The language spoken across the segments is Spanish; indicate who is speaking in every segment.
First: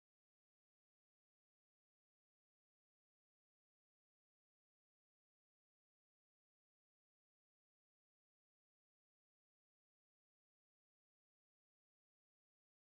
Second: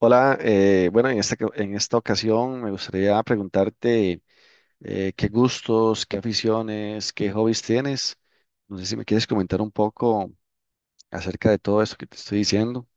Speaker 1: Hola, bueno, en esta ocasión me gustaría preguntarte qué gustos, qué aficiones, qué hobbies tienes. No sé si me quieres comentar un poco acerca de todo esto que te estoy diciendo.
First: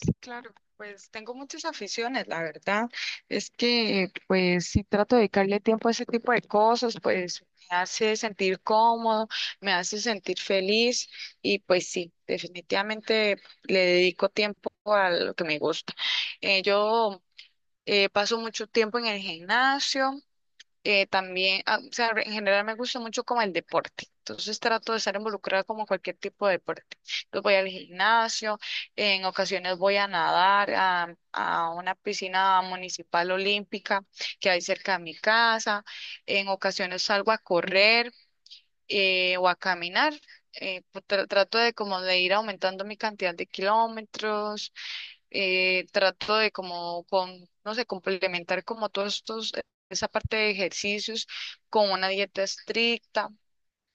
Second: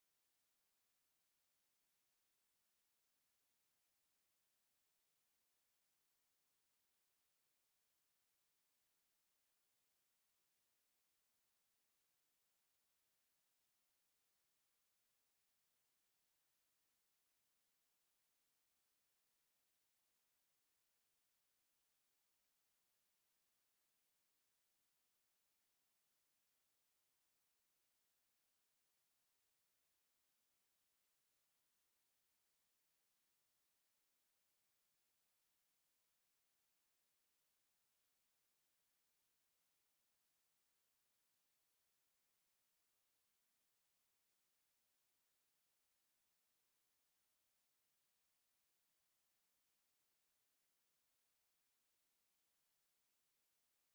Speaker 2: Sí, claro, pues tengo muchas aficiones, la verdad. Es que pues si trato de dedicarle tiempo a ese tipo de cosas, pues me hace sentir cómodo, me hace sentir feliz y pues sí, definitivamente le dedico tiempo a lo que me gusta. Yo paso mucho tiempo en el gimnasio, también, o sea, en general me gusta mucho como el deporte. Entonces trato de estar involucrada como cualquier tipo de deporte. Entonces voy al gimnasio, en ocasiones voy a nadar a una piscina municipal olímpica que hay cerca de mi casa, en ocasiones salgo a correr o a caminar. Pues, trato de como de ir aumentando mi cantidad de kilómetros, trato de como con, no sé, complementar como todos estos, esa parte de ejercicios con una dieta estricta.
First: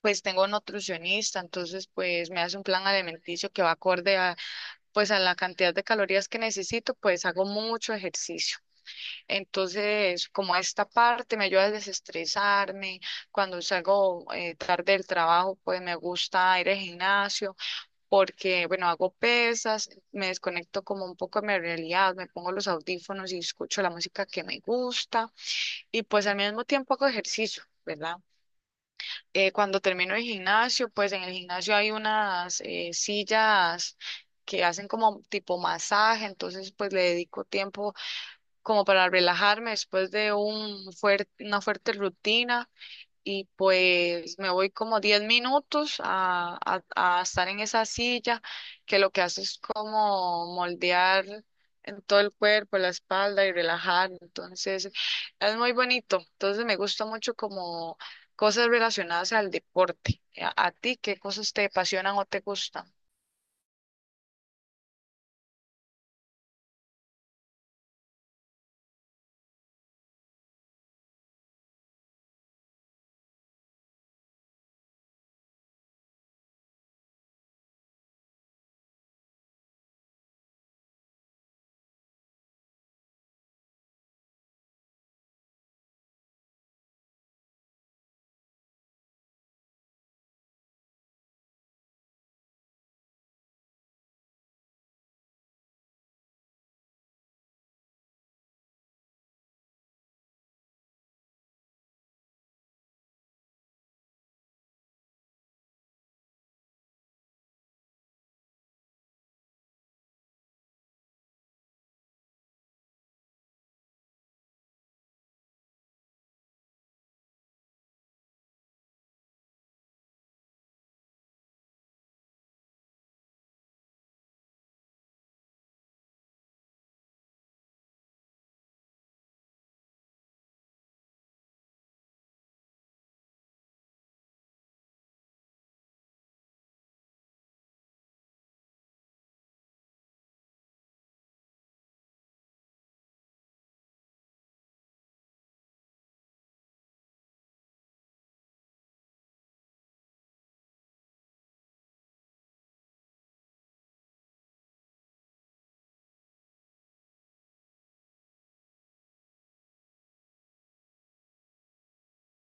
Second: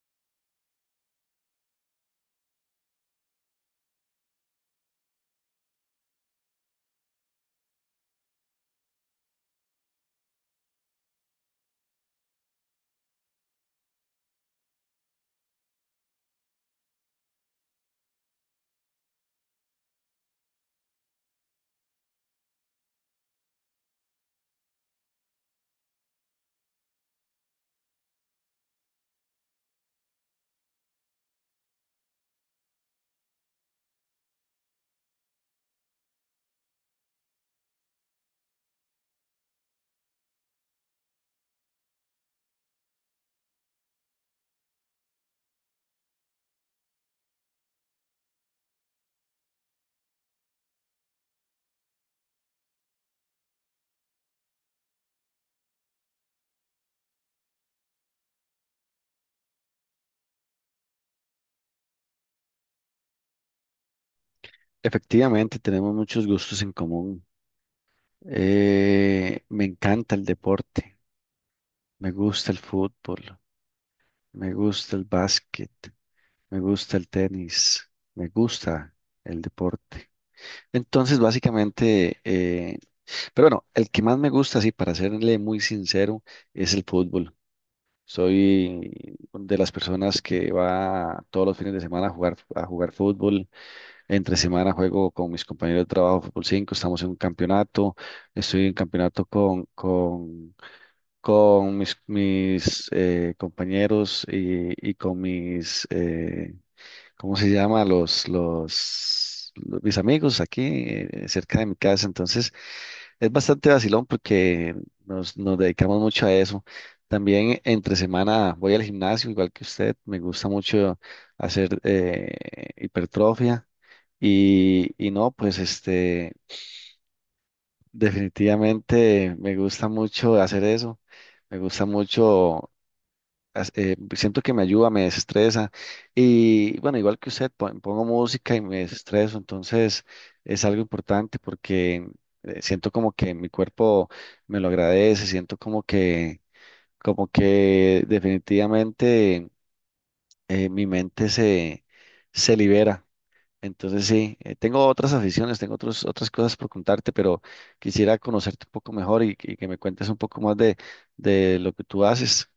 Speaker 2: Pues tengo nutricionista, entonces pues me hace un plan alimenticio que va acorde a pues a la cantidad de calorías que necesito, pues hago mucho ejercicio. Entonces, como esta parte me ayuda a desestresarme, cuando salgo tarde del trabajo, pues me gusta ir al gimnasio porque, bueno, hago pesas, me desconecto como un poco de mi realidad, me pongo los audífonos y escucho la música que me gusta y pues al mismo tiempo hago ejercicio, ¿verdad? Cuando termino el gimnasio, pues en el gimnasio hay unas sillas que hacen como tipo masaje, entonces pues le dedico tiempo como para relajarme después de un fuerte, una fuerte rutina y pues me voy como 10 minutos a estar en esa silla que lo que hace es como moldear en todo el cuerpo, la espalda y relajar. Entonces es muy bonito. Entonces me gusta mucho como cosas relacionadas al deporte. ¿A ti qué cosas te apasionan o te gustan?
Speaker 1: Efectivamente, tenemos muchos gustos en común. Me encanta el deporte, me gusta el fútbol, me gusta el básquet, me gusta el tenis, me gusta el deporte. Entonces, básicamente, pero bueno, el que más me gusta, sí, para serle muy sincero, es el fútbol. Soy de las personas que va todos los fines de semana a jugar fútbol. Entre semana juego con mis compañeros de trabajo fútbol 5. Estamos en un campeonato. Estoy en campeonato con mis compañeros y con mis, ¿cómo se llama? Mis amigos aquí, cerca de mi casa. Entonces es bastante vacilón porque nos dedicamos mucho a eso. También entre semana voy al gimnasio, igual que usted. Me gusta mucho hacer hipertrofia y no, pues este, definitivamente me gusta mucho hacer eso. Me gusta mucho siento que me ayuda, me desestresa. Y bueno, igual que usted, pongo música y me desestreso, entonces es algo importante porque, siento como que mi cuerpo me lo agradece, siento como que definitivamente, mi mente se libera. Entonces sí, tengo otras aficiones, tengo otras cosas por contarte, pero quisiera conocerte un poco mejor y que me cuentes un poco más de lo que tú haces.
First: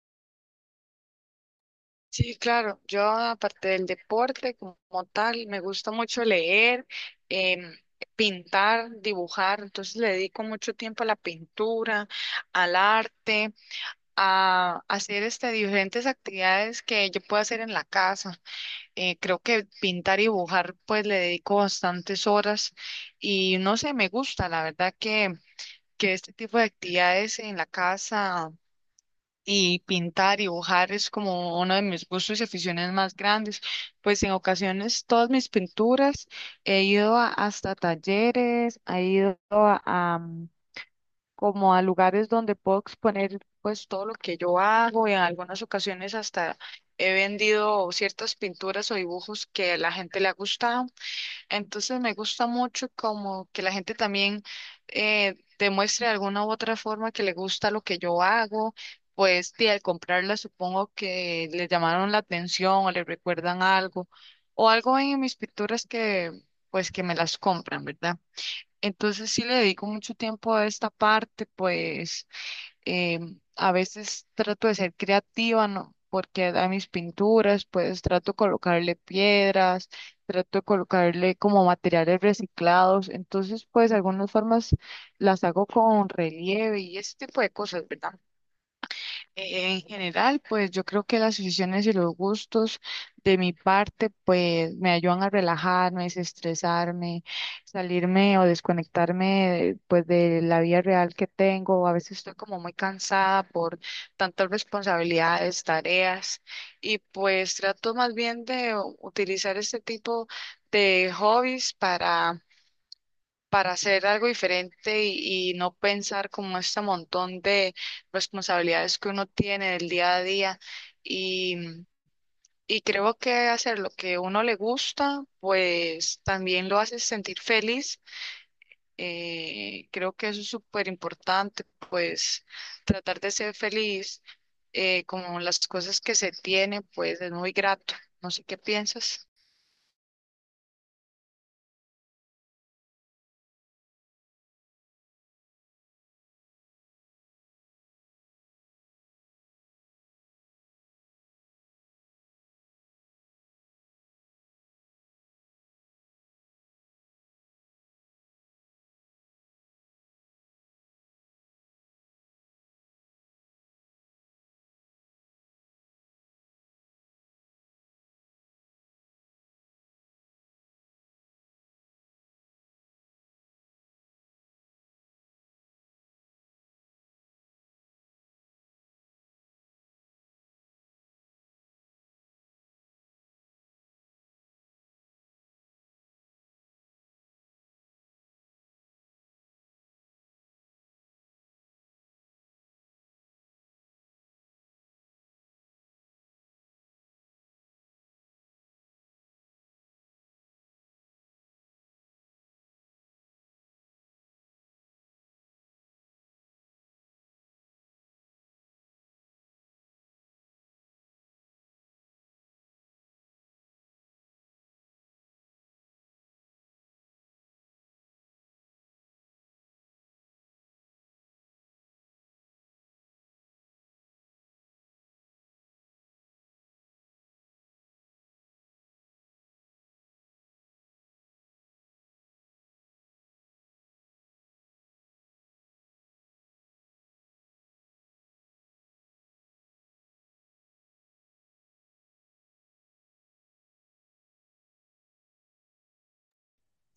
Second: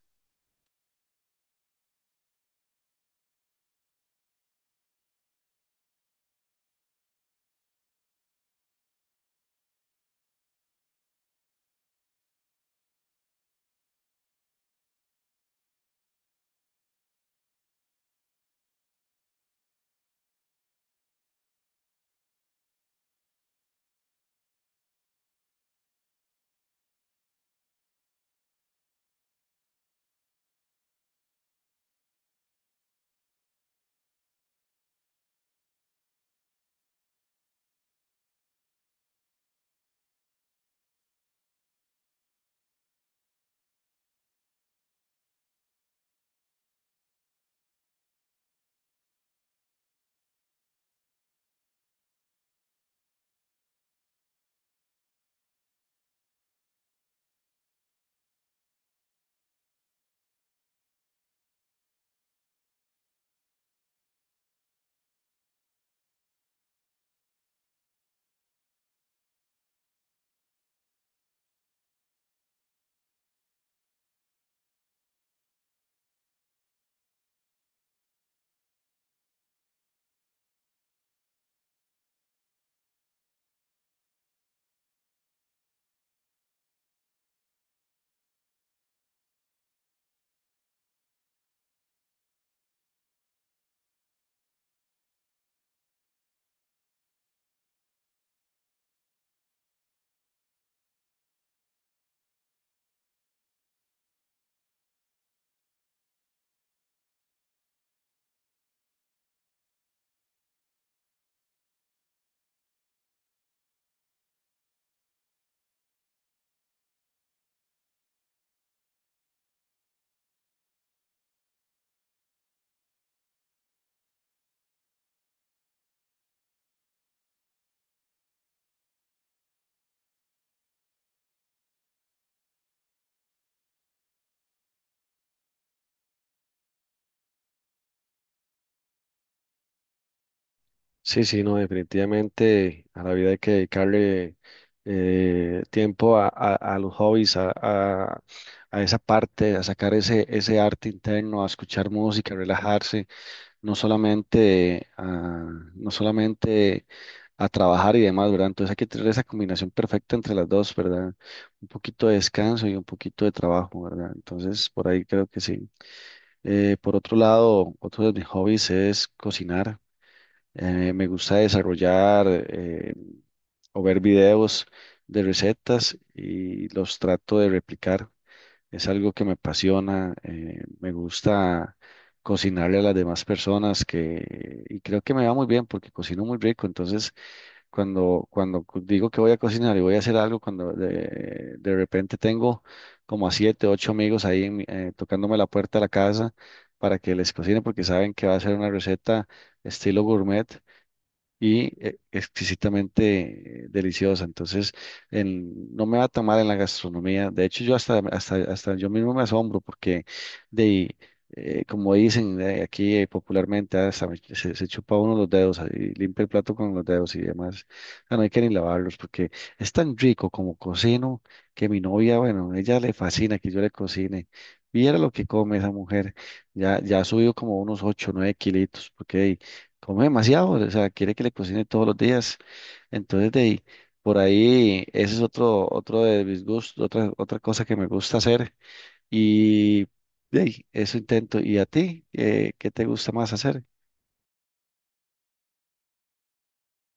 Speaker 2: Sí, claro. Yo, aparte del deporte como tal, me gusta mucho leer, em, pintar, dibujar. Entonces le dedico mucho tiempo a la pintura, al arte, a hacer diferentes actividades que yo puedo hacer en la casa. Creo que pintar y dibujar, pues le dedico bastantes horas y no sé, me gusta. La verdad que este tipo de actividades en la casa y pintar y dibujar es como uno de mis gustos y aficiones más grandes. Pues en ocasiones todas mis pinturas hasta talleres, he ido a como a lugares donde puedo exponer pues todo lo que yo hago y en algunas ocasiones hasta he vendido ciertas pinturas o dibujos que a la gente le ha gustado. Entonces me gusta mucho como que la gente también demuestre de alguna u otra forma que le gusta lo que yo hago, pues y al comprarla supongo que le llamaron la atención o le recuerdan algo o algo en mis pinturas que pues que me las compran, ¿verdad? Entonces sí le dedico mucho tiempo a esta parte, pues eh, a veces trato de ser creativa, ¿no? Porque a mis pinturas, pues trato de colocarle piedras, trato de colocarle como materiales reciclados. Entonces, pues algunas formas las hago con relieve y ese tipo de cosas, ¿verdad? En general, pues yo creo que las aficiones y los gustos de mi parte, pues me ayudan a relajarme, desestresarme, salirme o desconectarme pues de la vida real que tengo. A veces estoy como muy cansada por tantas responsabilidades, tareas y pues trato más bien de utilizar este tipo de hobbies para hacer algo diferente y no pensar como este montón de responsabilidades que uno tiene del día a día. Y, y creo que hacer lo que uno le gusta, pues también lo hace sentir feliz. Creo que eso es súper importante, pues tratar de ser feliz con las cosas que se tiene, pues es muy grato. No sé qué piensas.
Speaker 1: Sí, sí, no, definitivamente a la vida hay que dedicarle tiempo a los hobbies, a esa parte, a sacar ese arte interno, a escuchar música, a relajarse, no solamente a, no solamente a trabajar y demás, ¿verdad? Entonces hay que tener esa combinación perfecta entre las dos, ¿verdad? Un poquito de descanso y un poquito de trabajo, ¿verdad? Entonces, por ahí creo que sí. Por otro lado, otro de mis hobbies es cocinar. Me gusta desarrollar, o ver videos de recetas y los trato de replicar. Es algo que me apasiona. Me gusta cocinarle a las demás personas que, y creo que me va muy bien porque cocino muy rico. Entonces, digo que voy a cocinar y voy a hacer algo, cuando de repente tengo como a siete, ocho amigos ahí tocándome la puerta de la casa para que les cocine porque saben que va a ser una receta estilo gourmet y, exquisitamente, deliciosa. Entonces, no me va a tomar en la gastronomía. De hecho, yo hasta yo mismo me asombro porque, de, como dicen, aquí, popularmente, hasta se chupa uno los dedos, y limpia el plato con los dedos y demás. O no hay que ni lavarlos porque es tan rico como cocino que mi novia, bueno, ella le fascina que yo le cocine. Viera lo que come esa mujer. Ya, ya ha subido como unos 8 o 9 kilitos, porque come demasiado, o sea, quiere que le cocine todos los días. Entonces, de ahí, por ahí, ese es otro de mis gustos, otra cosa que me gusta hacer. Y de ahí, eso intento. ¿Y a ti? ¿Qué te gusta más hacer?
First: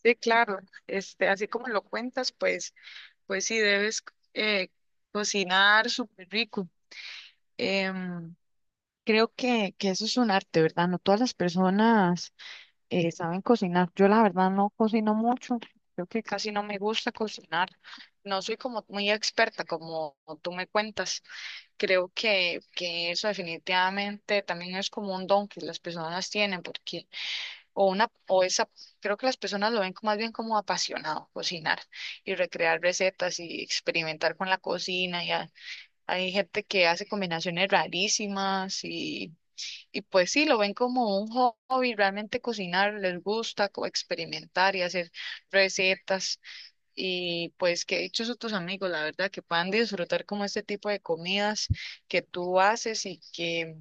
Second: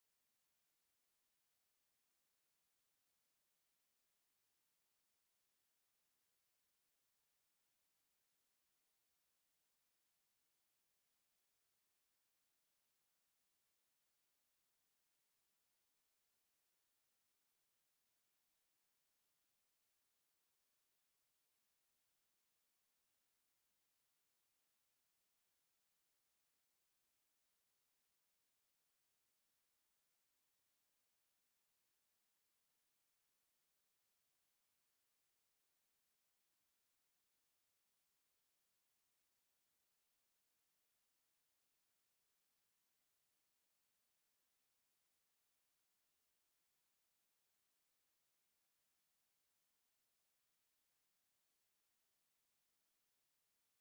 Speaker 2: Sí, claro, así como lo cuentas, pues sí, debes eh, cocinar súper rico. Em, Creo que eso es un arte, ¿verdad? No todas las personas saben cocinar. Yo la verdad no cocino mucho. Creo que casi no me gusta cocinar. No soy como muy experta, como tú me cuentas. Creo que eso definitivamente también es como un don que las personas tienen, porque o una, o esa, creo que las personas lo ven más bien como apasionado, cocinar y recrear recetas y experimentar con la cocina. Y hay gente que hace combinaciones rarísimas y pues sí, lo ven como un hobby, realmente cocinar les gusta, como experimentar y hacer recetas. Y pues que dichosos tus amigos, la verdad, que puedan disfrutar como este tipo de comidas que tú haces y que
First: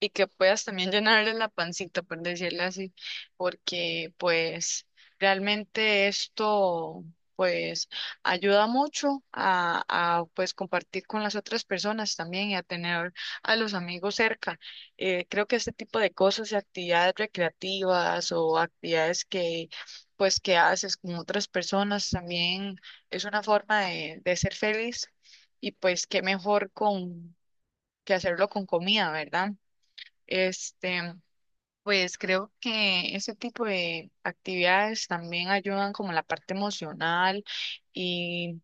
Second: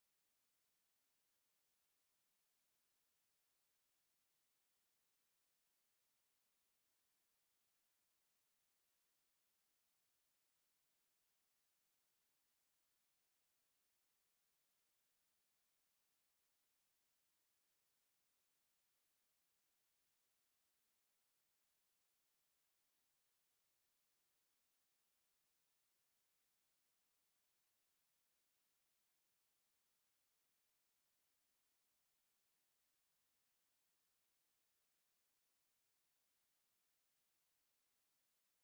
Speaker 2: y que puedas también llenarle la pancita, por decirlo así, porque pues realmente esto pues ayuda mucho a pues compartir con las otras personas también y a tener a los amigos cerca. Creo que este tipo de cosas y actividades recreativas o actividades que pues que haces con otras personas también es una forma de ser feliz y pues qué mejor con que hacerlo con comida, ¿verdad? Este, pues creo que ese tipo de actividades también ayudan como la parte emocional y,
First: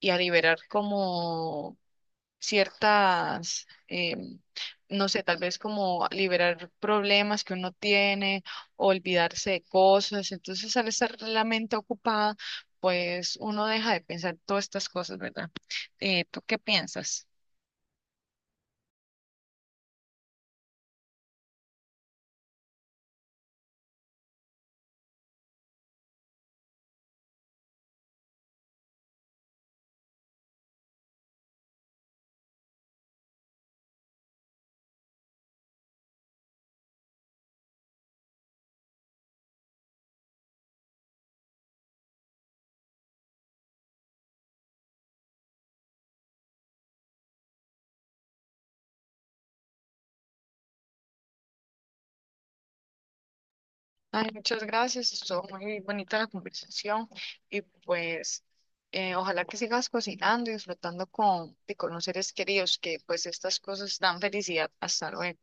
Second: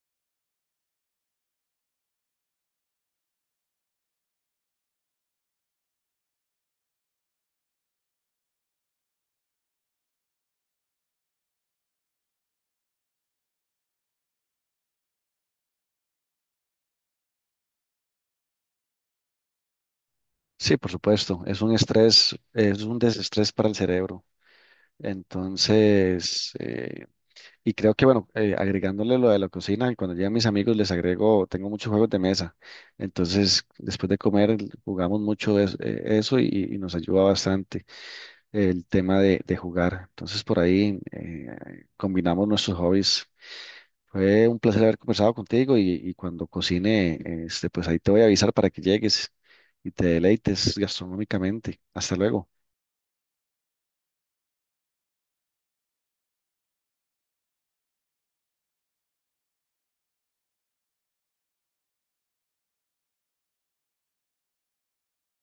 Speaker 2: y a liberar como ciertas, em, no sé, tal vez como liberar problemas que uno tiene, olvidarse de cosas. Entonces, al estar la mente ocupada, pues uno deja de pensar todas estas cosas, ¿verdad? ¿Tú qué piensas?
Speaker 1: Sí, por supuesto, es un estrés, es un desestrés para el cerebro. Entonces, y creo que, bueno, agregándole lo de la cocina, cuando llegan mis amigos les agrego, tengo muchos juegos de mesa. Entonces, después de comer, jugamos mucho de eso, eso, y nos ayuda bastante el tema de jugar. Entonces, por ahí, combinamos nuestros hobbies. Fue un placer haber conversado contigo y cuando cocine, este, pues ahí te voy a avisar para que llegues y te deleites gastronómicamente. Hasta luego.
Speaker 2: Ay, muchas gracias, estuvo muy bonita la conversación y pues ojalá que sigas cocinando y disfrutando con los seres queridos, que pues estas cosas dan felicidad. Hasta luego.